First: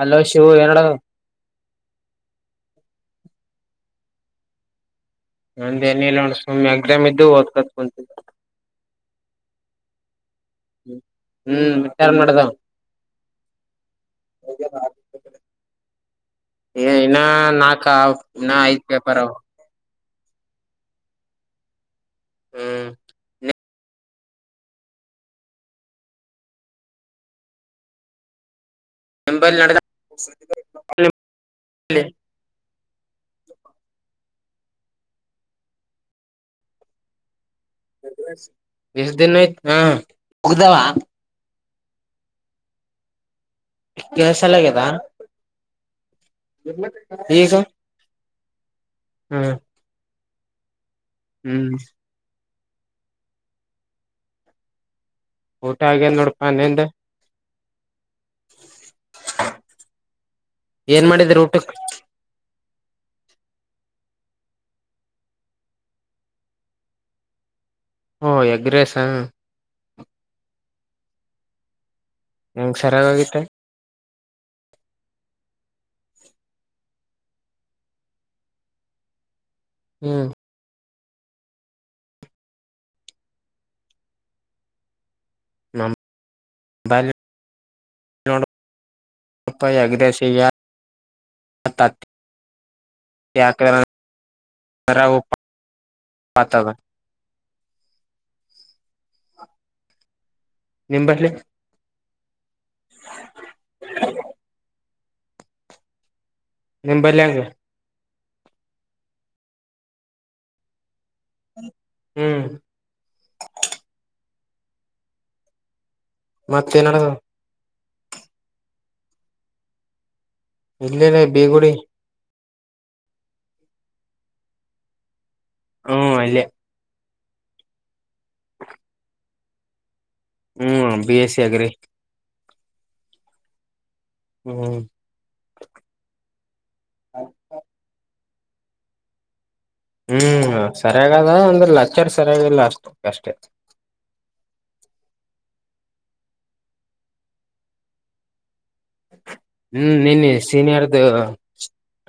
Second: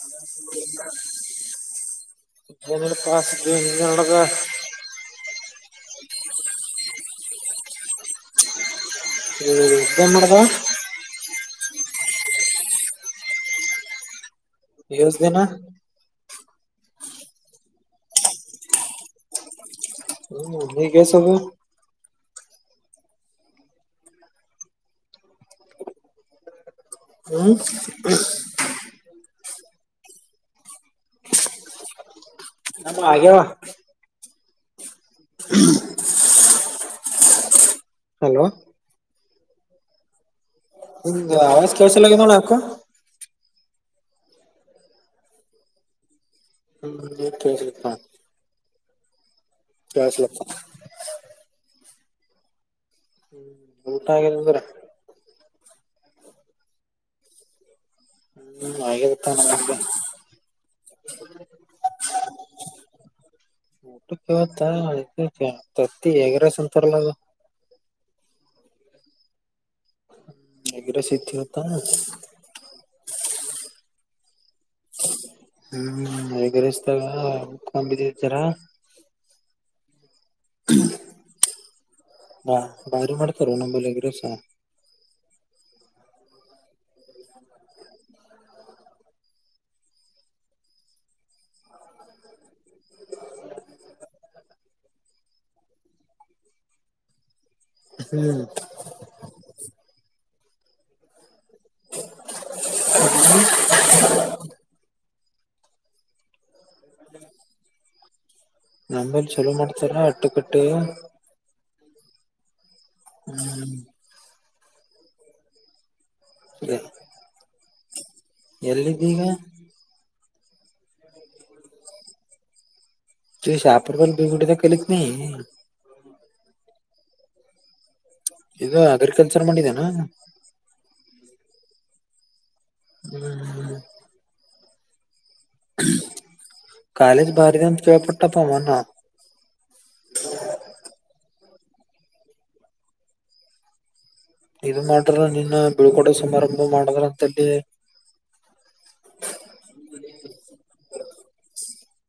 Hello Shivu ಏನ್ ನಡೆದದ. ಏನ್ ನಡೆದಿದ್ಪಾ ಸಿದ್ದು ಏನ್ ನಡೆದ ನಂದೇನಿಲ್ಲ ಅಣ್ಣ ಸುಮ್ ಎಕ್ಸಾಮ್ ಇದ್ದು ಓದ್ಕೊಂಡ್ ಕುಂತಿದ್ದೆ. [unintelligible] ಮಾಡದ ಹ್ಮ್ ವಿಚಾರ ಮಾಡುದ ಏಸ್ ದಿನ ಏ ಇನ್ನ ನಾಕ ಆವ್ ಇನ್ನ ಐದ್ ಪೇಪರ್ ಆವ ಹ್ಮ್ [unintelligible] ಹ್ಮ್ ಹ್ಮ್ ನಂಬಲ್ ನಡದ ನಮ್ಮಆಗ್ಯಾವ [unintelligible] ಹಲೋ ಎಷ್ಟು ದಿನ ಆಯ್ತ ಹ [unintelligible] ಅವಾಜ್ ಕೇಳ್ಸಲ್ಲಾಗ್ಯಾದ ನೋಡು ಯಾಕೋ ಕೆಳಸಲಾಗ್ಯದಾ ಹ್ಮ್ ಈಗ ಕೇಳಿಸ್ಲಪ್ಪ ಹ್ಮ್ ಕೇಳಿಸ್ಲಾ ಹ್ಮ್ ಊಟ ಆಗ್ಯದಂದ್ರ ಊಟ ಆಗ್ಯಾದ ನೋಡಪ್ಪ ನಿಂದು ಹೂ ಆಗಿದಪ್ಪ ನಮ್ಮದು ಏನ್ ಮಾಡಿದ್ರಿ [inaudible] ಊಟಕ್ಕೆ ಇವತ್ತ ತತ್ತಿ ಎಗ್ಗ್ ರೈಸ್ ಆನ್ನತಾರಲಾ ಅದು ಓ ಎಗ್ಗರೈಸ್ ಆ ಎಗ್ ರೈಸ್ ಇವತ್ತಾ ನಿಮಗೆ ಸರಿಯಾಗಿ ಆಗೈತಿ ಎಗ್ ರೈಸ್ ದಾಗ [unintelligible] ಹ್ಮೂ ಹಾ ಬಾರಿ ಮಾಡ್ತಾರೋ ಎಗ್ ರೈಸಾ [unintelligible] ಪಾಯ ಅಗ್ [unintelligible] ಯಾಕ್ [unintelligible] ಮಾತಾಡ ಹ್ಮ್ ನಿಂಬಲ್ಲಿ [unintelligible] ನಿಮ್ಮ ಬಲ್ಲಿ ಹೆಂಗ ನಂದೊಂದ್ ಚಲೋ ಮಾಡ್ತಾರ ಅಲ್ಲ ಅಟ್ಟಕ ಅಟ್ಟೆ ಹ್ಮ್ ಹ್ಮ್ ಮತ್ತೇನಡದು ಎಲ್ಲಿದಿ ಈಗ ಇಲ್ಲೇನೇ ಭೀ ಗುಡಿ ಶಹಾಪುರದಲ್ಲಿ ಭೀ ಗುಡಿಯಲ್ಲಿ ಕಲಿತಿ ನೀ ಹೂ ಅಲ್ಲೇ ಇದು ಅಗ್ರಿಕಲ್ಚರ್ ಮಾಡಿದೇ ಏನು ಹೂ ಬಿಎಸ್ಸಿ ಅಗ್ರಿ ಹ್ಮ್್ಮ್ಮ ಹ್ಮ್ ಕಾಲೇಜ್ ಬಾರಿ ಅದ ಅಂತ ಕೇಳಪಟ್ಟೆ ಮೊನ್ನೆ ಹ್ಮಸರಿಯಾಗದ ಅಂದರ ಲೆಕ್ಚರ್ ಸರಿಯಾಗಿ ಇಲ್ಲಾ ಅಷ್ಟಕ ಅಷ್ಟೇ ಇದು ಮಾಡ್ಯಾರ ನಿನ್ನೆ ಬಿಳ್ಕೋಡೆ ಸಮಾರಂಭ ಮಾಡಿದ್ರ ಅಂತಲ್ಲಿ ಹೂ ನಿನ್ನೆ ಸೀನಿಯರದು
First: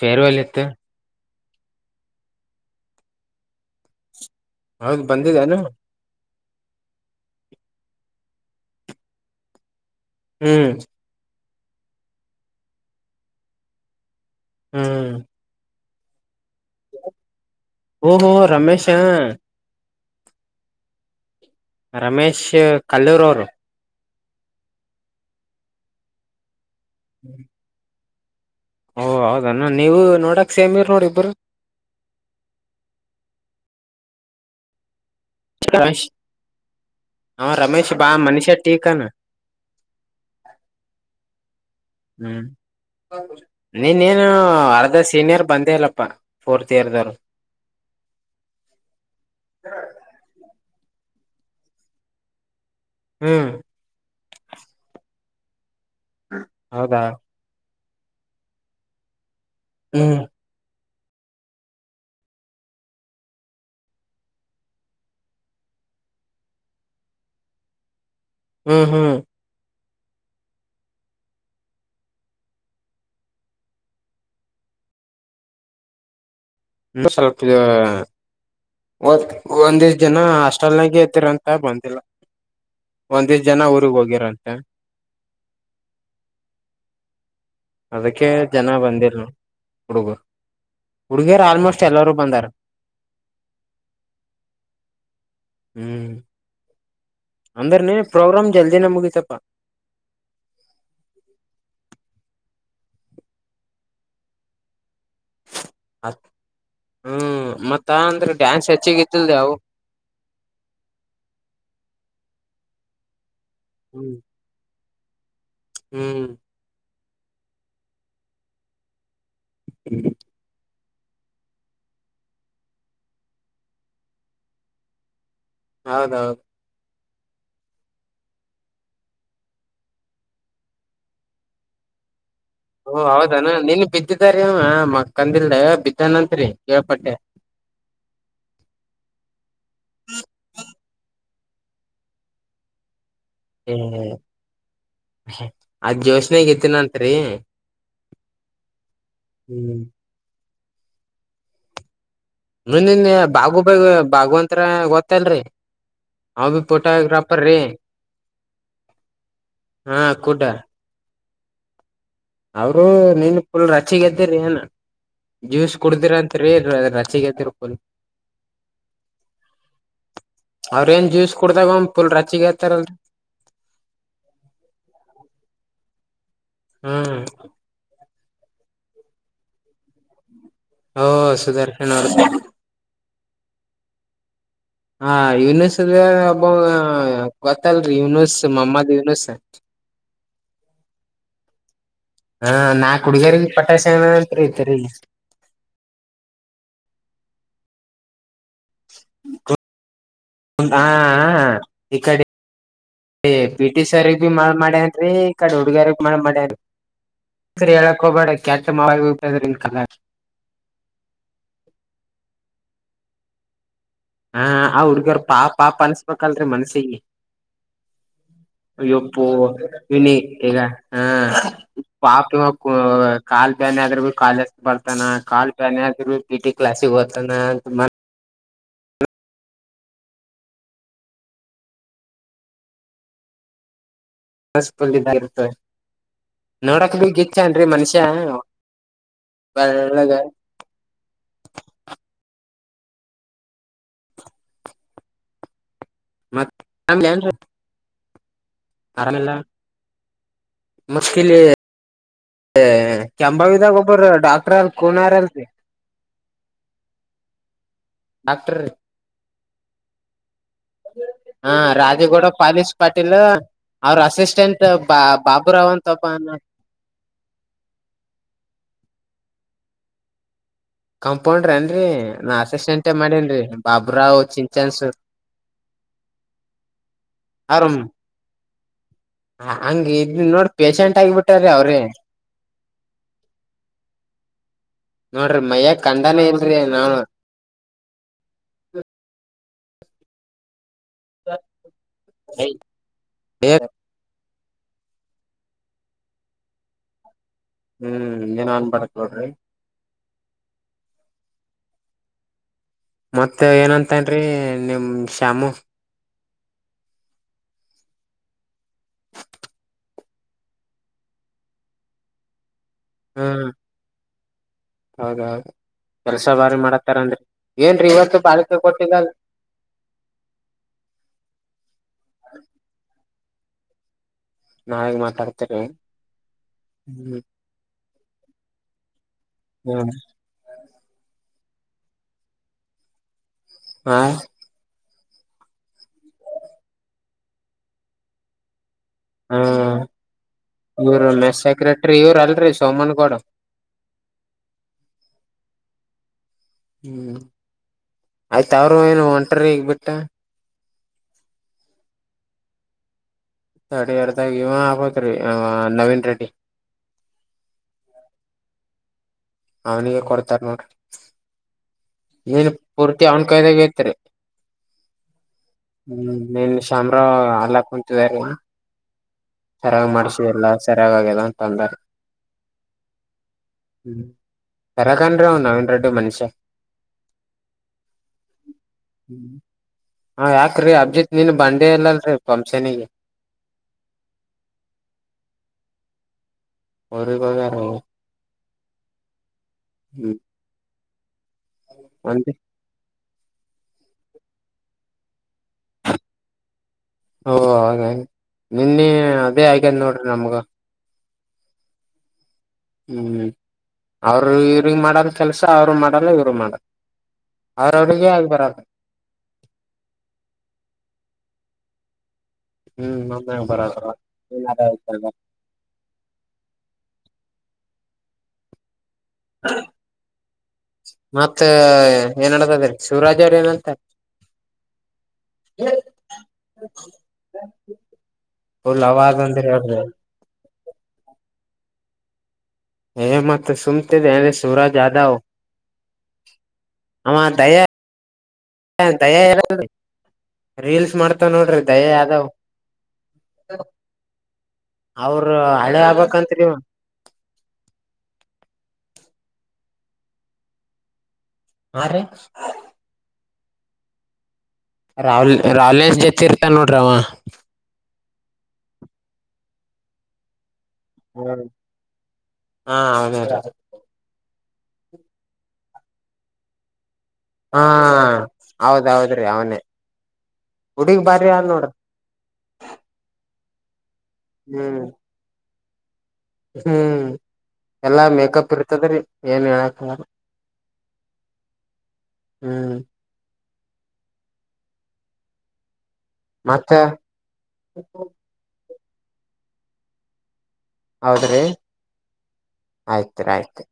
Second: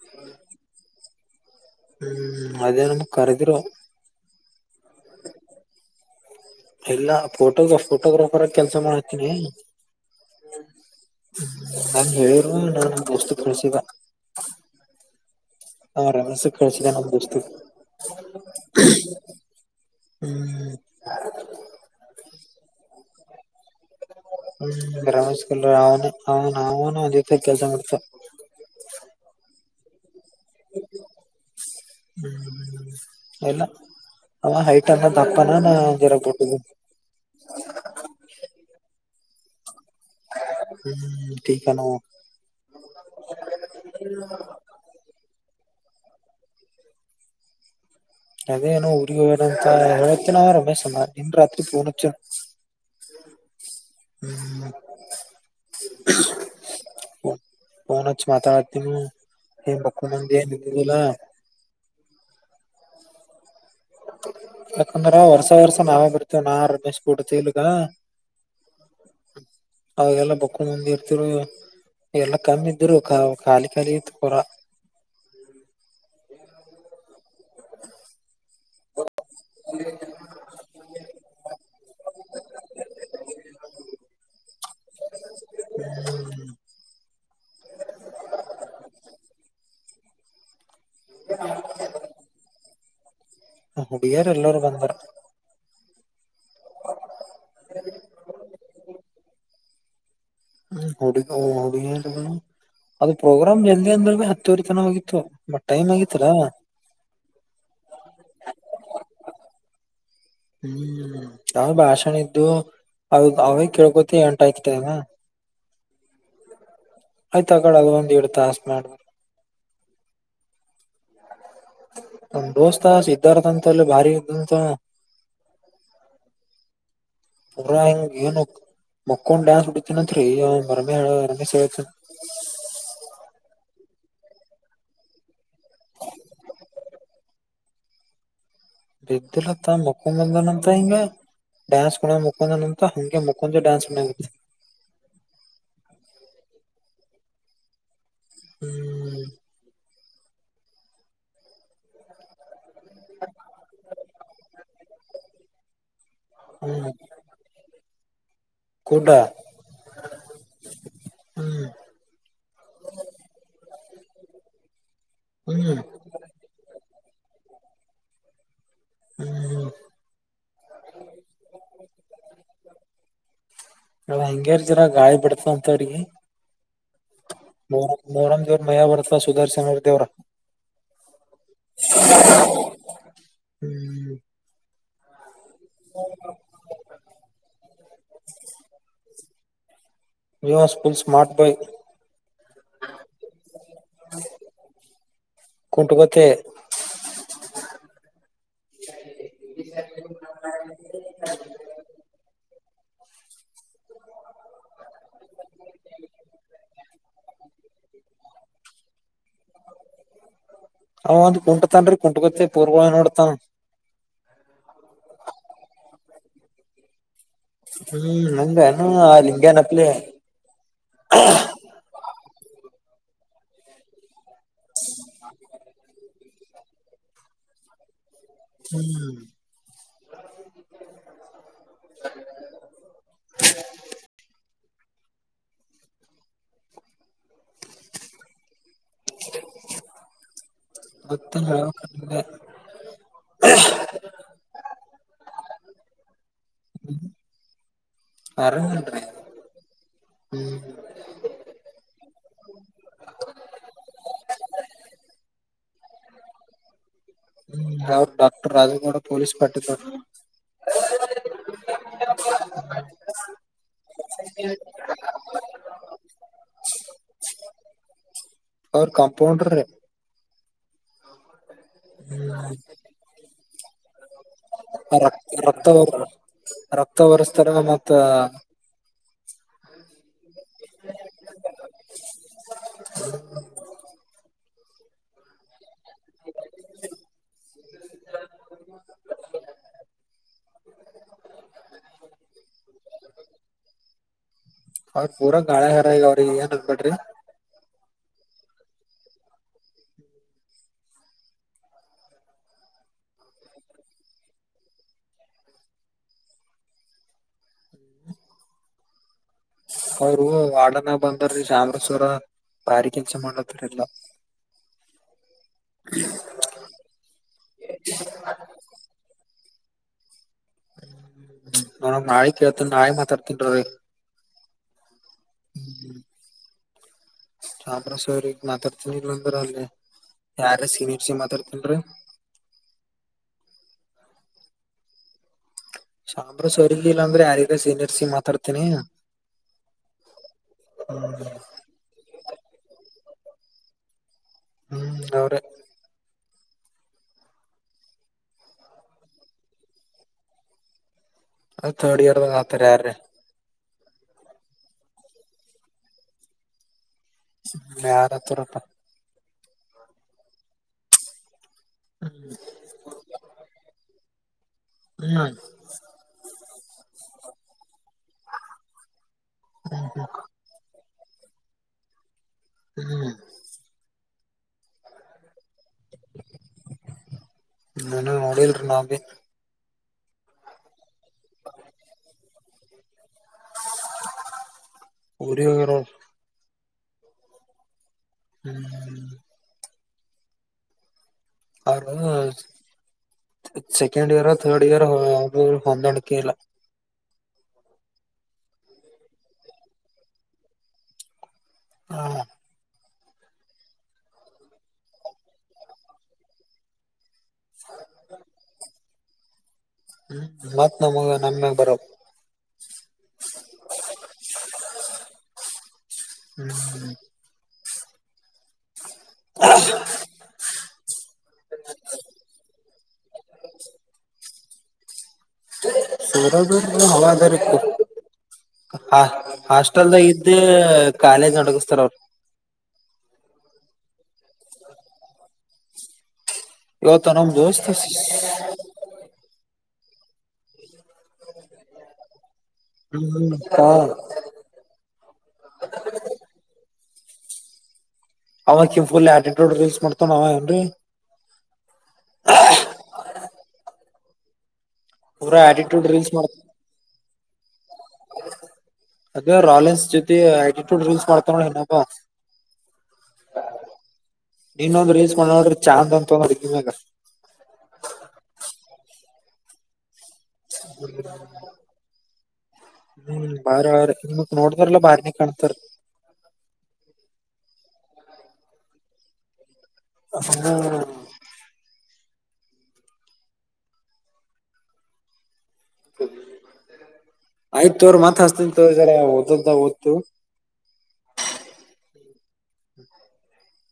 ಪೇರವಲ್ ಇತ್ತು ಹ್ಮ್ ಅದ ಎದರದ ಕಾರ್ಯಕ್ರಮ ಹೌದು ಬಂದಿದೆನು ಇಲ್ಲ ಇಲ್ಲ ಫೋಟೋಗ್ರಾಫರ್ ಆಗಿ ಕೆಲ್ಸ ಮಾಡಕತೀನಿ ಹ್ಮ್ ನಾ ಹೇಳಿದ್ರು ನಮ್ಮ ದೋಸ್ತಗ ತಿನಿಸಿದ ಹ್ಮ್ ಆರಾಮ್ಸೆ ಕಳಿಸಿದ್ನಲ್ಲ ನಮ್ ದೋಸ್ತಗ ಓಹೋ ರಮೇಶ ಹ್ಮ್ ರಮೇಶ ಕಲ್ಲೂರ್ ಅವರು ಹ್ಮ್ ರಮೇಶ್ ಕಲ್ಲೂರು ಅವನು ಅವನು ಅವನು ಅದೇ ಕೆಲ್ಸ ಮಾಡ್ತನ ಹೂ ಹೌದನ್ನ ನೋಡಕ್ಕ ಸೇಮ್ ಅದಿರಿ ನೋಡು ನೀವು ಇಬ್ಬರು ಹ್ಮ್ ಇಲ್ಲ ಅವ ಹೈಟ್ ಅದಾನ ದಪ್ಪ ಅದಾನ ಜರ ಗಿಡ್ಡ ಅದಾನ ಆ ರಮೇಶ ಬಾಳ ಮನುಷ್ಯ ಟಿಕ ಆನ ಟೀಕ ಆನ ಹ್ಮ್ ನಿನ್ನೆ ಏನು ಅರ್ಧ ಸೀನಿಯರ್ ಬಂದೆ ಇಲ್ಲಪ್ಪ ಫೋರ್ತ್ ಇಯರ್ ದವರು ಅದೇನೋ ಊರಿಗಿ ಹೋಗ್ಯಾನ ಅಂತ ರಮೇಶ್ ನಿನ್ನೆ ರಾತ್ರಿ ಫೋನ್ ಹಚ್ಚ್ಯನ್ ಹ್ಮ್ ಹ್ಮ್ ಹೌದಾ ಪೋನ್ ಹಚ್ಚಿ ಮಾತಾಡಕತಿನಿ ಹ್ಮ್ ಇದುನು ಇಲ್ಲ ಯಕಂದ್ರ ವರ್ಷ ವರ್ಷ ನಾವೇ ಬರ್ತೀವಿ ನಾ ರಮೇಶ್ ಕೂಡ್ ತಿಲಗ ಹ್ಮ್ ಹ್ಮ್ ಅವಾಗೆಲ್ಲ ಬಕ್ಕೊಂಡ್ ಬಂದಿ ಇರ್ತಿರು ಎಲ್ಲ ಕಮ್ಮಿ ಇದ್ರು ಖಾಲಿ ಖಾಲಿ ಇತ್ತ ಪೂರ ಇನ್ನು ಸ್ವಲ್ಪ ಇದೆ ಒಂದು ದಿನ ಹಾಸ್ಟೆಲ್ ನಾಗ ಇದ್ದರ ಅಂತ ಬಂದಿಲ್ಲ ಒಂದೇ ಜನ ಊರಿಗ್ ಹೋಗಿರಂತೆ. [inaudible] ಅದಕ್ಕೆ ಜನ ಬಂದಿಲ್ [unintelligible] ಹುಡುಗ ಹುಡುಗಿಯರು ಆಲ್ಮೋಸ್ಟ ಎಲ್ಲರು ಬಂದಾರ. ಹುಡಿಗ್ಯಾರ್ ಎಲ್ಲರೂ ಬಂದಾರ. ಹ್ಮ ಅಂದ್ರ ನೀ ಪ್ರೋಗ್ರಾಮ್ ಜಲ್ದಿನೆ ಮುಗಿತಪ್ಪಾ. [unintelligible] ಅದು ಪ್ರೋಗ್ರಾಮ್ ಜಲ್ದಿ ಅಂದ್ರನೆ ಹತ್ತುವರೆ ತನ ಹೋಗಿತ್ತು. ಬಟ್ ಟೈಮ್ ಆಗಿತಲ ಹ್ಮ ಮತ್ತ ಅಂದ್ರೆ ಡ್ಯಾನ್ಸ ಹೆಚ್ಚಿಗಿತ್ತಿಲ್ದಿ ಯವು? ಹ್ಮ ಅವ್ರ ಭಾಷಣ ಇದ್ದು ಅವ ಅವೇ ಕೇಳ್ಕೊತಿ ಎಂಟ ಆಯ್ತಲ್ಲ. ಹ್ಮ ಆಯ್ತ ಆಗಳ ಅದ ಒಂದ ಎರಡ್ ತಾಸ್ ಮಾಡ್ಬೇಕು. ಹ್ಮ ನಮ್ ದೋಸ್ತ ಸಿದ್ಧಾರ್ಥ ಅಂತಲ್ಲ ಭಾರಿ ಇದಂತ. ಹೌದೌದು. [unintelligible] ಹಿಂಗ್ ಏನು? ಮಕ್ಕೊಂಡ್ ಡ್ಯಾನ್ಸ ಹೊಡಿತಿನಂತ್ರಿ [unintelligible] ರಮೇಶ್ [unintelligible] ಓ ಹೌದಾನ ನೆನ್ ಬಿದ್ದಿದಾ ರೀ ಅವ ಮಕ್ಕಂದಿಲ್ಲ ಬಿದ್ದನಂತ್ರಿ ಕೇಳ್ಪಟ್ಟೆ. ಬಿದ್ದಲತ್ತ ಮುಕೊಂಡ್ದನಂತ ಹಿಂಗೆ ಡ್ಯಾನ್ಸ [unintelligible] ಮಕ್ಕೊಂದನ್ [unintelligible] ಹಂಗೆ ಮಕ್ಕೊಂದೆ ಏ ಡಾನ್ಸ [unintelligible] ಅದ್ ಜೋಶನಾಗ್ ಎತ್ತಿನಂತ್ರಿ? [inaudible] ಹ್ಮ [unintelligible] ಬಾಗು ಬ ಬಾಗವಂತ್ರ ಗೊತ್ತಲ್ರಿ ನ ಬಿ ಹ್ಮ್ ಫೋಟೋಗ್ರಾಫ [unintelligible] ಕುಡ್ಡ ಹಾ ಕುಡ್ಡ. ಹ್ಮ ಅವರು ನಿನ್ ಫುಲ್ ರಚ್ಚಿಗೆ ಎದ್ದಿರಿ ಏನ ಹ್ಮ್ ಜ್ಯೂಸ್ ಕುಡ್ದಿರನ್ [unintelligible] ರಚ್ಚಿಗ್ ಎದ್ದಿರಪ್ಪಾ [unintelligible] ಹ್ಮ ಅವ್ರ ಏನ್ ಜ್ಯೂಸ್ ಕುಡ್ದಾಗ ಫುಲ್ಲು ರಚ್ಚಿಗ್ ಹೇರ್ತಾರಲ್ರಿ? [unintelligible] ಗಾಳಿ ಬಿಡ್ತ ಅಂತ ಅವ್ರಿಗೆ. ಹ್ಮ ಮೂರಮ್ ಮೂರಮ್ ದೇವ್ರ ಮೈಯ ಬರ್ತಾ ಸುದರ್ಶನ್ ಅವರ್ ದೇವ್ರ. ಓ [unintelligible] ಹ್ಮ ಹಾ ಯೂನೂಸ್ ಒಬ್ಬ ಗೊತ್ತಲ್ರಿ ಯುನೂಸ್ ಮಮ್ಮದ ಯನೂಸ್ [unintelligible] ಸ್ಮಾರ್ಟ್ ಬಾಯ್ ಹಾ ನಾಕ್ ಹುಡ್ಗ್ಯಾರಿಗ್ ಪಟಾಯ್ಸನಂತ್ರಿ ಇತರಿ. [unintelligible] [unintelligible] ಈ ಕಡಿ ಈ ಪಿಟಿ ಸರ್ ಭೀ ಮಳ್ ಮಾಡ್ಯನ್ರೀ ಈ ಕಡಿ ಹುಡ್ಗ್ಯಾರಿಗ್ ಮಳ್ ಮಾಡ್ಯನ್ರಿ. [unintelligible] ಹೇಳಕ್ ಹೋಗಬ್ಯಾಡ [unintelligible] ಅವ ಒಂದ್ ಕುಂಟತನ್್ರೀ ಕುಂಟ ಗೊತ್ತೆ ಪೂರ್ವಾಗ್ ನೋಡತಾನ. ಹಾ ಆ ಹುಡ್ಗರು ಪಾಪ ಪ ಅನ್ಸ್ಬೇಕಲ್ರೀ ಮನ್ಸಿಗೆ. ಹ್ಮ್ ನಂಗನು ಆ ಯೋಪ್ಪು ಲಿಂಗ್ಯನಪ್ಲೆ ಯನಿ ಇಗ. ಹ ಪಾಪ ಕಾಲ್ ಬ್ಯಾನ ಅಗ್ರ ಕಾಲ. ಬರ್ತಾನ ಕಾಲ್ ಬ್ಯಾನ ಆದ್ರು ಬಿ ಟಿ ಕ್ಲಾಸ್ ಹೋಗ್ತಾನ. ಹ್ಮ್. [unintelligible] ನೋಡಕ್ ಬೀಗ್ ಇಚ್ ಏನ್ರಿ ಮನುಷ್ಯ. ಬೆಳ್ಳಗ. ಮತ್ತ. ಮತ್ತ. [inaudible] ಅರ. ಆರಾಮಲ್ಲ. ಹ್ಮ್. ಎ ಕೆಂಂಬಾವಿದ ಗೊಪೂರ್ ಡಾಕ್ಟರ್ ಅ ಕುನಾರಾಲತ್ತೆ. ಯಾವ ಡಾಕ್ಟರ್ ರಾಜುಗೌಡ ಪೊಲಸ್ ಪಟ್. ಹಾ ರಾಜೇಗೌಡ ಪಾಲೀಸ್್ ಪಾಟೀಲ್ ಅವ್ರ ಅಸಿಸ್ಟೆಂಟ್. ಬಾ ಬಾಬುರಾವ್ ಅಂತಪ್ಪ. ಅವ್ರ ಕಾಂಪೌಂಡ್ರಿ. ಕಂಪೌಂಡ್ರ ಏನ್ ರಿ ನಾ ಅಸಿಸ್ಟೆಂಟೇ ಮಾಡೇನ್ೀ ಬಾಬರಾವ್. ರಕ್ತ ರಕ್ತ ಹೊರ್ ರಕ್ತ ಹೊರೆಸ್ತಾರೆ ಮತ್ತ. ಹ ಹಂಗೆ ಇಗ್ ನೋಡ್. ಪೇಶೆಂಟ್ ಆಗಿಬಿಟ್ಟಾರಿ ಅವ್ರೆ. ನೋಡ್ರಿ ಮಯ್ಯ ಕಂದಾನ ಇಲ್ರಿ ನಾ. [inaudible] ೇ. [inaudible] ಅವ್ರ ಪೂರ ಗಳಿ ಹಾರ ಈಗ ಅವ್ರಿಗೆ ಏ ಅಂನ್ಬಡ್ರಿ. ಹ್ಮ್ ನೀನ್ನ ಅನ್ಬೇಡ ಕಳ್ರಿ. ಮತ್ತ ಏನಂತನ್ರಿ ನಿಮ್ ಶ್ಯಾಮು. ಅವರು ವಾಡನ ಬಂದಾರೀ ಚಾಮೇಶ್ವರ ಭಾರಿ ಕೆಲ್ಸ ಹ್ಮ್ ಮಾಡತ್ರ್ರಲ್ಲ. ಹೌದೌದು ಕೆಲ್ಸ ಬಾರಿ ಮಾಡತ್ತಾರನ್ರಿ ಏನ್ರೀ ಇವತ್ತು ಬಾಾಲಿಕೆ ಕೊಟ್ಟಿದ್ದಲ್. [unintelligible] ಮಾತಾಡ್ತನ್ ನೋರಿ. ನಾವೇಗ್ ಮಾತಾಡ್ತೇನೆ ಹ್ಮ. ಅದ್ರ ಸರಿ ಈಗ್ ಮಾತಾಡ್ತನಿ ಇಲ್ಲಂದ್ರ ಅಲ್ಲಿ ಯಾರ ಸಿನರ್ ಸಿ ಮಾತಾಡ್ತನ್ರೀ. ಹಾ. ಸಾಂಬ್ರ ಸರಿ ಲಿಲ್ಲಾಂದ್ರೆ ಆಯದ ಸೀನಿಯರ್ಸಿಗ್ ಮಾತಾಡ್ತೀನಿ. ಹಾ ಇವ್ರ ಮೆಸ್ ಸೆಕ್ರೆಟ್ರರಿ ಇವರು ಅಲ್ರಿ ಸೋಮನ್ಗೌಡ. ಹ್ಮ್ ಅವ್ರೆ. ಹ್ಮ್ ಆಯ್ತ ಅವರು ಏನು ಒಂಟ್ರಿ ಈಗ್ ಬಿಿಟ್ಟ. ಅದ ತರ್ಡ್ ಇಯರ್ದಾಗ ಆತಾರೆ ಯಾರೀ. ಅಡಿ ಎರ್ದಾಗ ಇವ ಆಗ್ತ್ ರೀ ನವೀನ್ ರೆಡ್ಡಿ. ಮ್ಯಾಡ ತರಪ್ಪ. ಅವ್ನಿಗೆ ಕೊಡ್ತಾರ್ ನೋಡ್ರಿ. ನೀನು ಪುರ್ತಿ ಅವನ್ ಕಯ್ಯಗತ್ರಿ. ಹ್ಮ್ ಹ್ಮ್ ನಿನ್ ಶಾಮರಾವ್ ಅಲ್ಲಾ ಕುಂತಿದಾರ. ಸರಿಯಾಗ್ ಮಾಡ್ಸಲ್ಲ ಸರಿಯಾಗಗ್ಯಲ್ಲ ಅಂತ ಅಂದರ್ರಿ. ಹು ಹ್ಮ್ ಹೊರಗ ಆನ ರೀ ಅವ ನವೀನ್ ರೆಡ್ಡಿ ಮನುಷ್ಯ ನಾನು ನೋಡಿಲ್ಲ ರಿ ನಾಬಿ ಹಾ ಯಾಕ್ರೀ ಅಭಿಜಿತ್ ನೀನ್ ಬಂದೆ ಇಲ್ಲಲ್ರರಿ ಫಂಗಷನ್ಗಿ ಊರಿಗಿ ಹೋಗ್ಯಾರ ಅವ್ರು ಊರಿಗಿ ಹೋಗ್ಯಾರಿ ಹ್ಮ್ ಹ್ಮ್ ಅವ್ರ ಒಂದ ಸೆಕೆಂಡ್ ಇಯರ್ ಥರ್ಡ್ ಇಯರ್ ಅವ್ರು ಹೊಂದಾಣಿಕೆ ಇಲ್ಲ ಓ ಹಾಗ ನಿನ್ನೆ ಅದೇ ಆಗ್ಯಾದ ನೋಡ್ರಿ ನಮ್ಗ ಹಾ ಹ್ಮ್ ಅವರು ಇವ್ರಗಿ ಮಾಡಲ್ಲ ಕೆಲ್ಸ ಅವರು ಮಾಡಲ್ಲ ಇವರು ಮಾಡಲ್ಲ ಅವ್ರ ಅವರಿಗೆ ಆಗಿ ಬರಲ್ಲ ಹ್ಮ್ ಮತ್ತ್ ನಮಗ ನಮ್ಮ ಮ್ಯಾಗ ಬರೋ ಹ್ಮ್ ನಮ್ಮಾಗ ಬರವ್ರು [unintelligible] [inaudible] ಹು [inaudible] ಮತ್ತ ಏನ ನಡದಾದ್ರಿ ಶಿವರಾಜ ಅವ್ರ ಏನಂತರ ಶಿವರಾಜ ಅವ್ರದ ಹವಾ ಆದ್ರಿ ಫುಲ್ ಫುಲ್ ಹಾ ಅವಾಜ್ ಅಂದ್ರ ಅವ್ರಿ ಹಾಸ್ಟೆಲ್ದಾಗ ಇದ್ದು ಮತ್ತೆ ಕಾಲೇಜ್ ನಡಗಿಸ್ತಾರ ಅವ್ರು ಹೇ ಮತ್ತ ಸುಮ್ಮ ತಿಳಿದಿದಿ ಸುರಜ ಯಾದವ ಇವತ್ತ ನಮ್ಮ ದಯಾ ದೋಸ್ತ [unintelligible] ರೀಲ್ಸ್ ಮಾಡ್ತಾನ ನೋಡ್ರಿ ರಿ ದಯಾ ಯಾದವ್ ಹ್ಮ್ ಅವ್ರ ಅಳೆಯ ಆಗಬೇಕ ಅಂತರಿ ಇವ ಅವ ಅಕಿ ಫುಲ್ ಆಟಿಟ್ಯೂಡ್ ರಿಲ್ಸ್ ಮಾಡ್ತನ ಅವ ಏನ್ರಿ ಹಾ ರೀ ರಾ ಪೂರಾ ಆಟಿಟ್ಯೂಡ್ ರಾವಲೆನ್ಸ್ ರೀಲ್ಸ್ ಜೊತಿ ಇರತನ ನೋಡ್ರಿ ಅವ ಆಗ ರಾವಲೆನ್ಸ್ ಜೊತಿ [unintelligible] ರಿಲ್ಸ್ ಮಾಡತನ ನೋಡ ಇನ್ನೊಬ ಹಾ ಅವನೇ ರೀ ನಿನ್ನೆ ಒಂದ ರಿಲ್ಸ್ ಮಾಡ್ಯಾ ನೋಡ್ರಿ ಚಹಾ ಅಂತ ತೊಗೊಂಡು ಡಬ್ಬಿಮ್ಯಾಗ ಹಾ ಹೌದ ಹೌದರಿ ಅವನೇ ಹುಡುಗ್ ಬಾರಿ ಆದ್ ನೋಡ್ರಿ ಹ್ಮ್ [unintelligible] ಕಾಣ್ತರಿ ಹ್ಮ್ ಎಲ್ಲಾ ಮೇಕಪ್ ಇರ್ತದ್ರೀ ಏನ್ ಹೇಳಕ್ [inaudible] ಹ್ಮ್ ಮತ್ತ ಆಯ್ತ ತೋರಿ ಮತ್ತ ಹಚ್ಚತೀನಿ ತೋರಿ ಜರ ಓದದಂತ ಓದತಿವಿ ಹೌದ್ರಿ ಆಯ್ತುರಿ ಆಯ್ತು